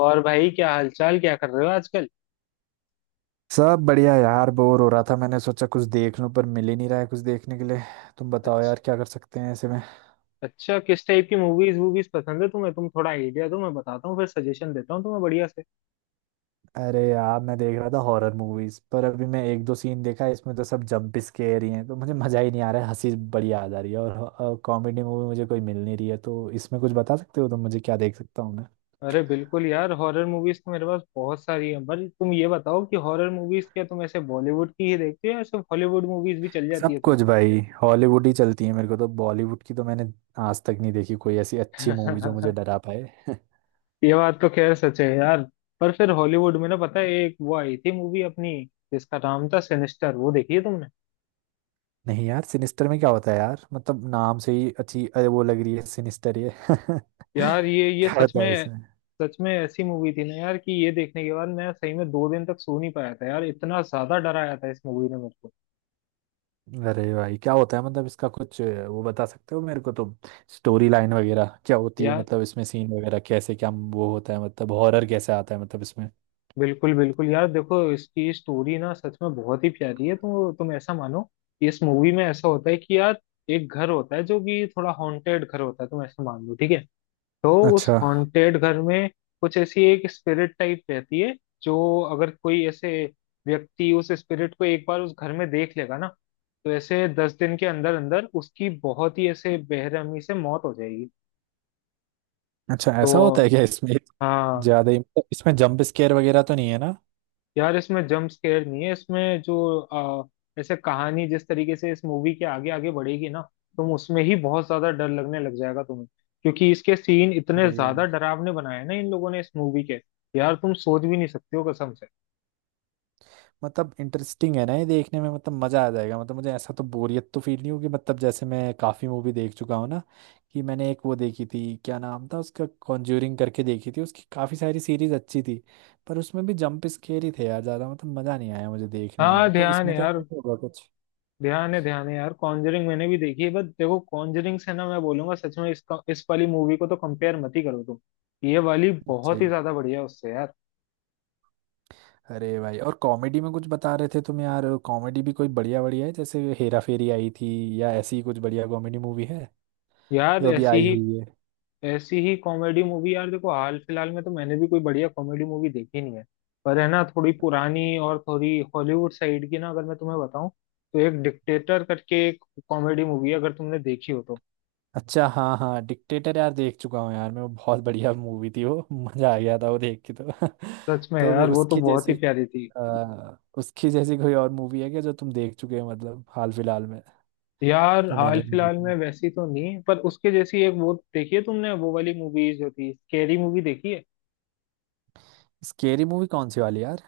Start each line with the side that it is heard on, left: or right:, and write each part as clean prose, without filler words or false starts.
left: और भाई, क्या हालचाल, क्या कर रहे हो आजकल?
right: सब बढ़िया यार, बोर हो रहा था। मैंने सोचा कुछ देख लूं पर मिल ही नहीं रहा है कुछ देखने के लिए। तुम बताओ
left: अच्छा।
right: यार, क्या कर सकते हैं ऐसे में।
left: अच्छा, किस टाइप की मूवीज वूवीज पसंद है तुम्हें? तुम थोड़ा आइडिया दो, मैं बताता हूँ, फिर सजेशन देता हूँ तुम्हें बढ़िया से।
right: अरे यार, मैं देख रहा था हॉरर मूवीज, पर अभी मैं एक दो सीन देखा, इसमें तो सब जंप स्केयर ही हैं तो मुझे मजा ही नहीं आ रहा है, हंसी बड़ी आ जा रही है। और कॉमेडी मूवी मुझे कोई मिल नहीं रही है, तो इसमें कुछ बता सकते हो तुम मुझे, क्या देख सकता हूँ मैं।
left: अरे बिल्कुल यार, हॉरर मूवीज तो मेरे पास बहुत सारी हैं, पर तुम ये बताओ कि हॉरर मूवीज क्या तुम ऐसे बॉलीवुड की ही देखते हो या सिर्फ हॉलीवुड मूवीज भी चल जाती
right: सब
left: है तुम।
right: कुछ भाई, हॉलीवुड ही चलती है मेरे को तो, बॉलीवुड की तो मैंने आज तक नहीं देखी कोई ऐसी अच्छी मूवी जो मुझे डरा पाए।
left: ये बात तो खैर सच है यार। पर फिर हॉलीवुड में ना, पता है एक वो आई थी मूवी अपनी जिसका नाम था सिनिस्टर, वो देखी है तुमने?
right: नहीं यार, सिनिस्टर में क्या होता है यार, मतलब नाम से ही अच्छी अरे वो लग रही है सिनिस्टर ये
left: यार ये
right: क्या
left: सच
right: होता है
left: में,
right: इसमें।
left: सच में ऐसी मूवी थी ना यार कि ये देखने के बाद मैं सही में 2 दिन तक सो नहीं पाया था यार, इतना ज्यादा डराया था इस मूवी ने मेरे को।
right: अरे भाई, क्या होता है, मतलब इसका कुछ वो बता सकते हो मेरे को तुम। स्टोरी लाइन वगैरह क्या होती है,
left: यार
right: मतलब इसमें सीन वगैरह कैसे क्या वो होता है, मतलब हॉरर कैसे आता है मतलब इसमें।
left: बिल्कुल बिल्कुल यार, देखो इसकी स्टोरी ना सच में बहुत ही प्यारी है। तो तुम ऐसा मानो कि इस मूवी में ऐसा होता है कि यार एक घर होता है जो कि थोड़ा हॉन्टेड घर होता है, तुम ऐसा मान लो ठीक है। तो
right: अच्छा।
left: उस हॉन्टेड घर में कुछ ऐसी एक स्पिरिट टाइप रहती है, जो अगर कोई ऐसे व्यक्ति उस स्पिरिट को एक बार उस घर में देख लेगा ना तो ऐसे 10 दिन के अंदर अंदर उसकी बहुत ही ऐसे बेरहमी से मौत हो जाएगी।
right: अच्छा, ऐसा होता
left: तो
right: है क्या इसमें।
left: हाँ।
right: ज्यादा ही, मतलब इसमें जंप स्केयर वगैरह तो नहीं है ना।
left: यार इसमें जंप स्केयर नहीं है, इसमें जो ऐसे कहानी जिस तरीके से इस मूवी के आगे आगे बढ़ेगी ना तुम उसमें ही बहुत ज्यादा डर लगने लग जाएगा तुम्हें, क्योंकि इसके सीन इतने
right: अरे,
left: ज्यादा डरावने बनाए हैं ना इन लोगों ने इस मूवी के, यार तुम सोच भी नहीं सकते हो कसम से।
right: मतलब इंटरेस्टिंग है ना ये देखने में, मतलब मज़ा आ जाएगा, मतलब मुझे ऐसा तो बोरियत तो फील नहीं होगी। मतलब जैसे मैं काफ़ी मूवी देख चुका हूँ ना, कि मैंने एक वो देखी थी, क्या नाम था उसका, कॉन्ज्यूरिंग करके देखी थी, उसकी काफ़ी सारी सीरीज अच्छी थी, पर उसमें भी जंप स्केयर ही थे यार ज़्यादा, मतलब मज़ा नहीं आया मुझे देखने में
left: हाँ
right: वो, तो
left: ध्यान है
right: इसमें तो ऐसा
left: यार,
right: नहीं होगा कुछ।
left: ध्यान है यार। कॉन्जरिंग मैंने भी देखी है बट देखो कॉन्जरिंग से ना मैं बोलूंगा सच में, इसका इस वाली मूवी को तो कंपेयर मत ही करो तुम। ये वाली
right: अच्छा
left: बहुत
right: ही
left: ही
right: है।
left: ज्यादा बढ़िया है उससे यार।
right: अरे भाई, और कॉमेडी में कुछ बता रहे थे तुम यार, कॉमेडी भी कोई बढ़िया बढ़िया है, जैसे हेरा फेरी आई थी या ऐसी ही कुछ बढ़िया कॉमेडी मूवी है
left: यार
right: जो अभी
left: ऐसी
right: आई
left: ही
right: हुई है।
left: ऐसी ही कॉमेडी मूवी यार देखो, हाल फिलहाल में तो मैंने भी कोई बढ़िया कॉमेडी मूवी देखी नहीं है। पर है ना, थोड़ी पुरानी और थोड़ी हॉलीवुड साइड की ना, अगर मैं तुम्हें बताऊं तो एक डिक्टेटर करके एक कॉमेडी मूवी है, अगर तुमने देखी हो तो।
right: अच्छा, हाँ हाँ, डिक्टेटर यार देख चुका हूँ यार मैं, वो बहुत बढ़िया मूवी थी, वो मजा आ गया था वो देख के तो
left: सच में
right: तो
left: यार
right: फिर
left: वो तो
right: उसकी
left: बहुत ही
right: जैसी
left: प्यारी थी।
right: उसकी जैसी कोई और मूवी है क्या जो तुम देख चुके हो, मतलब हाल फिलहाल में,
left: यार
right: जो
left: हाल
right: मैंने नहीं
left: फिलहाल
right: देखी
left: में
right: हो?
left: वैसी तो नहीं, पर उसके जैसी एक, वो देखी है तुमने वो वाली मूवीज जो थी, स्कैरी मूवी देखी है?
right: स्केरी मूवी कौन सी वाली यार।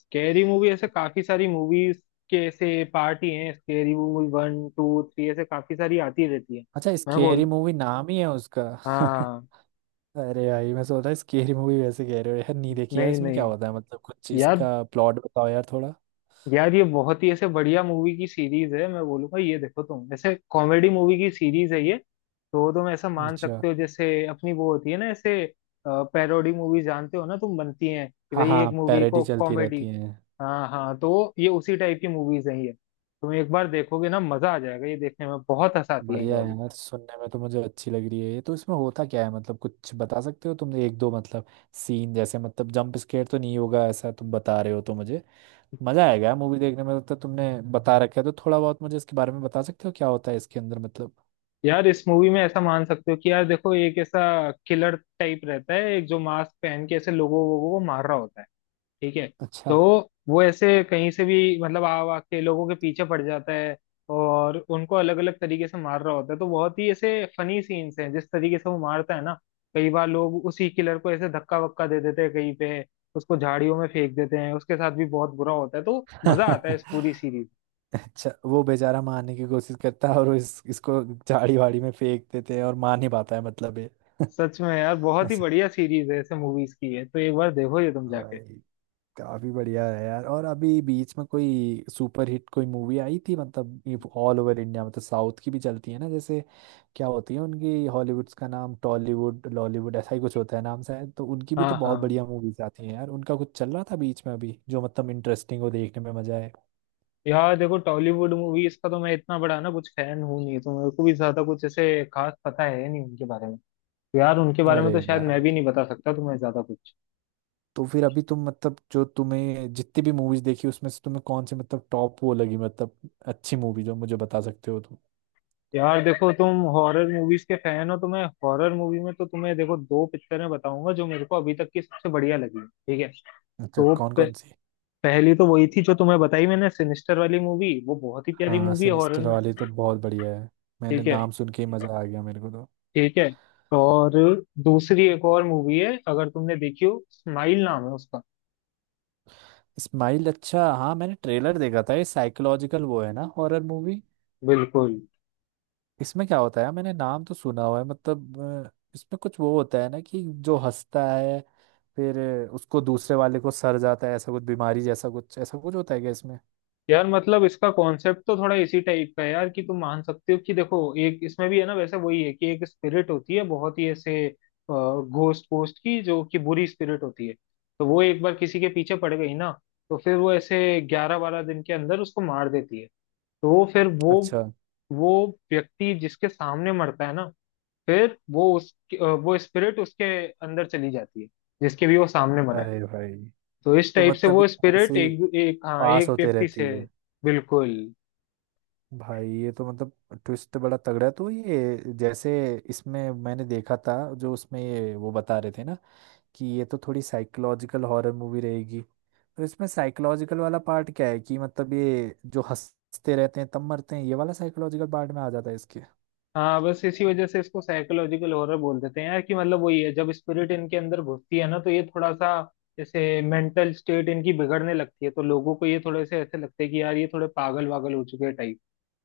left: स्कैरी मूवी ऐसे काफी सारी मूवीज के ऐसे पार्ट ही हैं, स्कैरी मूवी 1 2 3, ऐसे काफी सारी आती रहती है।
right: अच्छा,
left: मैं
right: स्केरी
left: बोल
right: मूवी नाम ही है उसका।
left: हाँ।
right: अरे भाई, मैं सोच रहा स्केरी मूवी वैसे कह रहे हो यार। नहीं देखी यार,
left: नहीं
right: इसमें क्या
left: नहीं
right: होता है, मतलब कुछ चीज
left: यार,
right: का प्लॉट बताओ यार थोड़ा।
left: यार ये बहुत ही ऐसे बढ़िया मूवी की सीरीज है, मैं बोलूंगा। ये देखो तुम, ऐसे कॉमेडी मूवी की सीरीज है ये। तो तुम ऐसा मान
right: अच्छा,
left: सकते हो जैसे अपनी वो होती है ना ऐसे पैरोडी मूवी, जानते हो ना तुम, बनती हैं कि
right: हाँ
left: भाई
right: हाँ,
left: एक मूवी
right: पैरेडी
left: को
right: चलती
left: कॉमेडी।
right: रहती है।
left: हाँ हाँ, तो ये उसी टाइप की मूवीज हैं ये। तुम एक बार देखोगे ना मजा आ जाएगा, ये देखने में बहुत हंसाती है ये
right: बढ़िया
left: वाली।
right: है यार, सुनने में तो मुझे अच्छी लग रही है ये तो। इसमें होता क्या है, मतलब कुछ बता सकते हो, तुमने एक दो, मतलब सीन जैसे, मतलब जंप स्केयर तो नहीं होगा ऐसा तुम बता रहे हो तो मुझे मजा आएगा मूवी देखने में, मतलब तो तुमने बता रखा है तो थोड़ा बहुत मुझे इसके बारे में बता सकते हो, क्या होता है इसके अंदर मतलब।
left: यार इस मूवी में ऐसा मान सकते हो कि यार देखो, एक ऐसा किलर टाइप रहता है एक, जो मास्क पहन के ऐसे लोगों वोगों को मार रहा होता है, ठीक है।
right: अच्छा।
left: तो वो ऐसे कहीं से भी मतलब आ आ के लोगों के पीछे पड़ जाता है और उनको अलग अलग तरीके से मार रहा होता है, तो बहुत ही ऐसे फनी सीन्स हैं जिस तरीके से वो मारता है ना। कई बार लोग उसी किलर को ऐसे धक्का वक्का दे देते हैं कहीं पे, उसको झाड़ियों में फेंक देते हैं, उसके साथ भी बहुत बुरा होता है, तो मजा आता है इस पूरी सीरीज।
right: अच्छा, वो बेचारा मारने की कोशिश करता है और वो इसको झाड़ी वाड़ी में फेंक देते हैं और मार नहीं पाता है मतलब ये।
left: सच में यार बहुत ही बढ़िया सीरीज है, ऐसे मूवीज की है, तो एक बार देखो ये तुम जाके।
right: ऐसा। काफी बढ़िया है यार। और अभी बीच में कोई सुपर हिट कोई मूवी आई थी, मतलब ये ऑल ओवर इंडिया, मतलब साउथ की भी चलती है ना जैसे, क्या होती है उनकी हॉलीवुड्स का नाम, टॉलीवुड लॉलीवुड ऐसा ही कुछ होता है नाम शायद, तो उनकी भी तो
left: हाँ
right: बहुत
left: हाँ।
right: बढ़िया मूवीज आती हैं यार, उनका कुछ चल रहा था बीच में अभी, जो मतलब इंटरेस्टिंग हो देखने में मजा आए।
left: यार देखो टॉलीवुड मूवीज का तो मैं इतना बड़ा ना कुछ फैन हूँ नहीं, तो मेरे को भी ज्यादा कुछ ऐसे खास पता है नहीं उनके बारे में। यार उनके बारे में
right: अरे
left: तो शायद मैं भी
right: यार,
left: नहीं बता सकता तुम्हें ज्यादा कुछ।
right: तो फिर अभी तुम, मतलब जो तुम्हें जितनी भी मूवीज देखी उसमें से, तुम्हें कौन सी मतलब टॉप वो लगी, मतलब अच्छी मूवी जो मुझे बता सकते हो तुम।
left: यार देखो, तुम हॉरर मूवीज के फैन हो तो मैं हॉरर मूवी में तो तुम्हें देखो दो पिक्चरें बताऊंगा जो मेरे को अभी तक की सबसे बढ़िया लगी, ठीक है।
right: अच्छा,
left: तो
right: कौन
left: प-
right: कौन सी।
left: पहली तो वही थी जो तुम्हें बताई मैंने, सिनिस्टर वाली मूवी, वो बहुत ही प्यारी
right: हाँ
left: मूवी है हॉरर
right: सिनिस्टर
left: में।
right: वाली तो बहुत बढ़िया है। मैंने
left: ठीक है।
right: नाम सुन के ही मजा आ गया मेरे को तो।
left: ठीक है। और दूसरी एक और मूवी है, अगर तुमने देखी हो, स्माइल नाम है उसका।
right: स्माइल, अच्छा हाँ, मैंने ट्रेलर देखा था, ये साइकोलॉजिकल वो है ना, हॉरर मूवी।
left: बिल्कुल।
right: इसमें क्या होता है, मैंने नाम तो सुना हुआ है मतलब, अ, इसमें कुछ वो होता है ना कि जो हंसता है फिर उसको दूसरे वाले को सर जाता है ऐसा कुछ, बीमारी जैसा कुछ ऐसा कुछ होता है क्या इसमें।
left: यार मतलब इसका कॉन्सेप्ट तो थोड़ा इसी टाइप का है यार, कि तुम मान सकते हो कि देखो, एक इसमें भी है ना, वैसे वही है कि एक स्पिरिट होती है बहुत ही ऐसे घोस्ट पोस्ट की, जो कि बुरी स्पिरिट होती है। तो वो एक बार किसी के पीछे पड़ गई ना तो फिर वो ऐसे 11-12 दिन के अंदर उसको मार देती है। तो वो, फिर वो
right: अच्छा।
left: वो व्यक्ति जिसके सामने मरता है ना, फिर वो उस वो स्पिरिट उसके अंदर चली जाती है, जिसके भी वो सामने मरा है।
right: अरे भाई,
left: तो इस
right: तो
left: टाइप से
right: मतलब
left: वो
right: ये ऐसे
left: स्पिरिट
right: ही
left: एक एक, हाँ,
right: पास
left: एक
right: होते
left: व्यक्ति
right: रहती
left: से।
right: है।
left: बिल्कुल।
right: भाई ये तो मतलब ट्विस्ट बड़ा तगड़ा है। तो ये जैसे इसमें मैंने देखा था, जो उसमें ये वो बता रहे थे ना कि ये तो थोड़ी साइकोलॉजिकल हॉरर मूवी रहेगी, तो इसमें साइकोलॉजिकल वाला पार्ट क्या है, कि मतलब ये जो हंसते रहते हैं तब मरते हैं, ये वाला साइकोलॉजिकल पार्ट में आ जाता है इसके।
left: हाँ, बस इसी वजह से इसको साइकोलॉजिकल हॉरर बोल देते हैं यार, कि मतलब वही है, जब स्पिरिट इनके अंदर घुसती है ना तो ये थोड़ा सा जैसे मेंटल स्टेट इनकी बिगड़ने लगती है, तो लोगों को ये थोड़े से ऐसे लगते हैं कि यार ये थोड़े पागल वागल हो चुके हैं टाइप।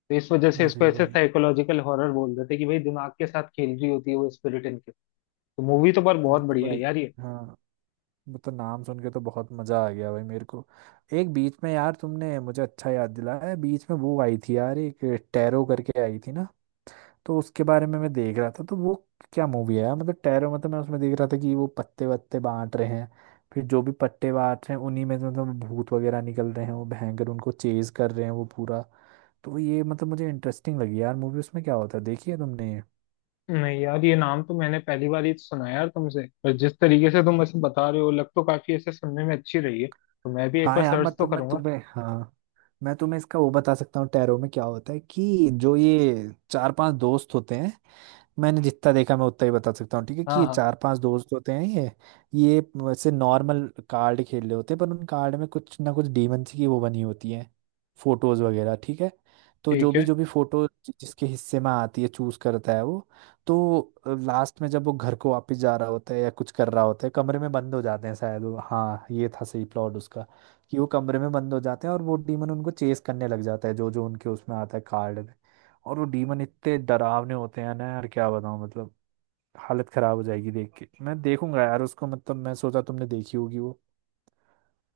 left: तो इस वजह से इसको
right: अरे
left: ऐसे
right: भाई।
left: साइकोलॉजिकल हॉरर बोल देते हैं कि भाई दिमाग के साथ खेल रही होती है वो स्पिरिट इनके। तो मूवी तो पर
right: ये
left: बहुत
right: तो
left: बढ़िया है
right: बड़ी,
left: यार ये।
right: हाँ वो तो नाम सुन के तो बहुत मजा आ गया भाई मेरे को। एक बीच में यार तुमने मुझे अच्छा याद दिलाया, बीच में वो आई थी यार एक, टेरो करके आई थी ना, तो उसके बारे में मैं देख रहा था तो वो क्या मूवी है यार, मतलब टैरो, मतलब मैं उसमें देख रहा था कि वो पत्ते वत्ते बांट रहे हैं, फिर जो भी पत्ते बांट रहे हैं उन्हीं में से मतलब भूत वगैरह निकल रहे हैं, वो भयंकर उनको चेज कर रहे हैं वो पूरा। तो ये मतलब मुझे इंटरेस्टिंग लगी यार मूवी, उसमें क्या होता है, देखी है तुमने ये?
left: नहीं यार, ये नाम तो मैंने पहली बार ही सुना है यार तुमसे, पर जिस तरीके से तुम ऐसे बता रहे हो, लग तो काफी ऐसे सुनने में अच्छी रही है, तो मैं भी एक
right: हाँ
left: बार
right: यार,
left: सर्च तो
right: मतलब मैं
left: करूंगा।
right: तुम्हें, हाँ मैं तुम्हें इसका वो बता सकता हूँ, टैरो में क्या होता है कि जो ये चार पांच दोस्त होते हैं, मैंने जितना देखा मैं उतना ही बता सकता हूँ, ठीक है, कि
left: हाँ
right: ये
left: हाँ।
right: चार पांच दोस्त होते हैं, ये वैसे नॉर्मल कार्ड खेल रहे होते हैं, पर उन कार्ड में कुछ ना कुछ डीमंस की वो बनी होती है, फोटोज वगैरह, ठीक है। तो
left: ठीक है।
right: जो भी फोटो जिसके हिस्से में आती है, चूज करता है वो। तो लास्ट में जब वो घर को वापस जा रहा होता है या कुछ कर रहा होता है, कमरे में बंद हो जाते हैं शायद वो, हाँ ये था सही प्लॉट उसका, कि वो कमरे में बंद हो जाते हैं और वो डीमन उनको चेस करने लग जाता है, जो जो उनके उसमें आता है कार्ड, और वो डीमन इतने डरावने होते हैं ना यार, क्या बताऊँ मतलब, हालत खराब हो जाएगी देख के। मैं देखूंगा यार उसको, मतलब मैं सोचा तुमने देखी होगी वो।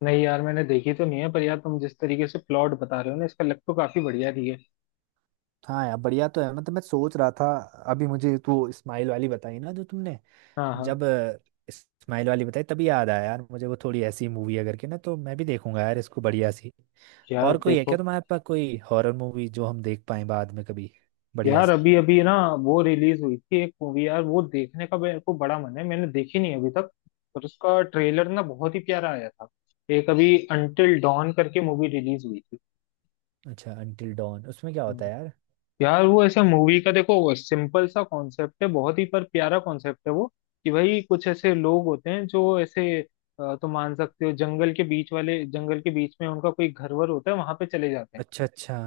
left: नहीं यार, मैंने देखी तो नहीं है पर यार तुम जिस तरीके से प्लॉट बता रहे हो ना इसका, लग तो काफी बढ़िया रही है।
right: हाँ यार बढ़िया तो है, मतलब मैं सोच रहा था अभी मुझे तो स्माइल वाली बताई ना जो तुमने,
left: हाँ हाँ।
right: जब स्माइल वाली बताई तभी याद आया यार मुझे वो, थोड़ी ऐसी मूवी है करके ना, तो मैं भी देखूंगा यार इसको बढ़िया सी।
left: यार
right: और कोई है
left: देखो,
right: क्या तुम्हारे पास कोई हॉरर मूवी जो हम देख पाए बाद में कभी, बढ़िया
left: यार
right: सी।
left: अभी अभी ना वो रिलीज हुई थी एक मूवी यार, वो देखने का मेरे को बड़ा मन है, मैंने देखी नहीं अभी तक। पर उसका ट्रेलर ना बहुत ही प्यारा आया था। एक अभी अंटिल डॉन करके मूवी रिलीज हुई थी।
right: अच्छा, अंटिल डॉन, उसमें क्या होता है यार।
left: यार वो ऐसे मूवी का देखो सिंपल सा कॉन्सेप्ट है, बहुत ही पर प्यारा कॉन्सेप्ट है वो, कि भाई कुछ ऐसे लोग होते हैं जो ऐसे तुम मान सकते हो जंगल के बीच वाले, जंगल के बीच में उनका कोई घर वर होता है, वहां पे चले जाते हैं।
right: अच्छा अच्छा।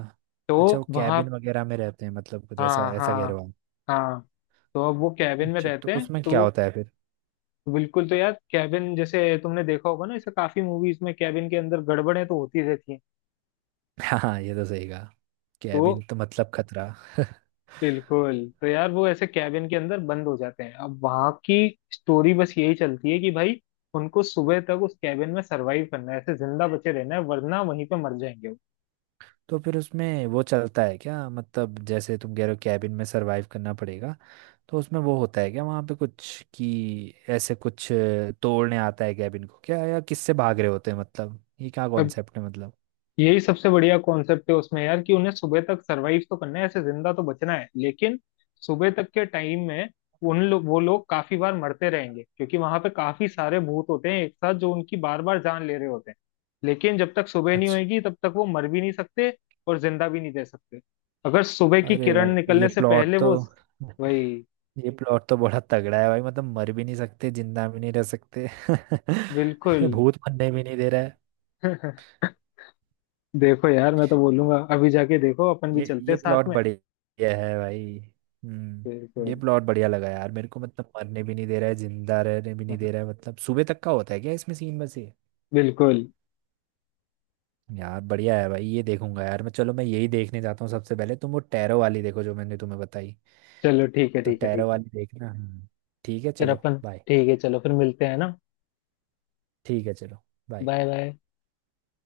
left: तो
right: अच्छा, वो
left: वहां।
right: कैबिन वगैरह में रहते हैं, मतलब कुछ ऐसा
left: हाँ
right: ऐसा कह रहे
left: हाँ।
right: हो आप।
left: हाँ, तो अब वो कैबिन में
right: अच्छा, तो
left: रहते हैं,
right: उसमें
left: तो
right: क्या
left: वो,
right: होता है फिर।
left: बिल्कुल। तो यार कैबिन, जैसे तुमने देखा होगा ना ऐसे काफी मूवीज में कैबिन के अंदर गड़बड़ें तो होती रहती हैं।
right: हाँ हाँ, ये तो सही कहा,
left: तो
right: कैबिन तो मतलब खतरा।
left: बिल्कुल। तो यार वो ऐसे कैबिन के अंदर बंद हो जाते हैं, अब वहां की स्टोरी बस यही चलती है कि भाई उनको सुबह तक उस कैबिन में सरवाइव करना है, ऐसे जिंदा बचे रहना है, वरना वहीं पे मर जाएंगे।
right: तो फिर उसमें वो चलता है क्या, मतलब जैसे तुम कह रहे हो कैबिन में सरवाइव करना पड़ेगा, तो उसमें वो होता है क्या वहाँ पे कुछ, कि ऐसे कुछ तोड़ने आता है कैबिन को क्या, या किससे भाग रहे होते हैं, मतलब ये क्या
left: वो,
right: कॉन्सेप्ट है मतलब।
left: यही सबसे बढ़िया कॉन्सेप्ट है उसमें यार, कि उन्हें सुबह तक सरवाइव तो करना है, ऐसे जिंदा तो बचना है, लेकिन सुबह तक के टाइम में उन लोग वो लोग काफी बार मरते रहेंगे, क्योंकि वहां पे काफी सारे भूत होते हैं एक साथ जो उनकी बार बार जान ले रहे होते हैं। लेकिन जब तक सुबह नहीं
right: अच्छा।
left: होगी तब तक वो मर भी नहीं सकते, और जिंदा भी नहीं रह सकते, अगर सुबह की
right: अरे
left: किरण
right: भाई, ये
left: निकलने से
right: प्लॉट
left: पहले
right: तो
left: वो, वही।
right: ये प्लॉट तो बड़ा तगड़ा है भाई, मतलब मर भी नहीं सकते जिंदा भी नहीं रह सकते।
left: बिल्कुल।
right: भूत बनने भी नहीं दे रहा है।
left: देखो यार मैं तो बोलूंगा अभी जाके देखो, अपन भी चलते हैं
right: ये
left: साथ
right: प्लॉट
left: में।
right: बढ़िया है भाई। हम्म, ये
left: बिल्कुल।
right: प्लॉट बढ़िया लगा यार मेरे को, मतलब मरने भी नहीं दे रहा है जिंदा रहने भी नहीं दे रहा है, मतलब सुबह तक का होता है क्या इसमें सीन बस ये।
left: बिल्कुल।
right: यार बढ़िया है भाई, ये देखूंगा यार मैं, चलो मैं यही देखने जाता हूँ सबसे पहले, तुम वो टैरो वाली देखो जो मैंने तुम्हें बताई,
left: चलो ठीक है,
right: तो
left: ठीक है,
right: टैरो
left: ठीक है।
right: वाली देखना। हम्म। ठीक है
left: फिर
right: चलो।
left: अपन।
right: बाय।
left: ठीक है चलो, फिर मिलते हैं ना।
right: ठीक है चलो। बाय।
left: Bye bye.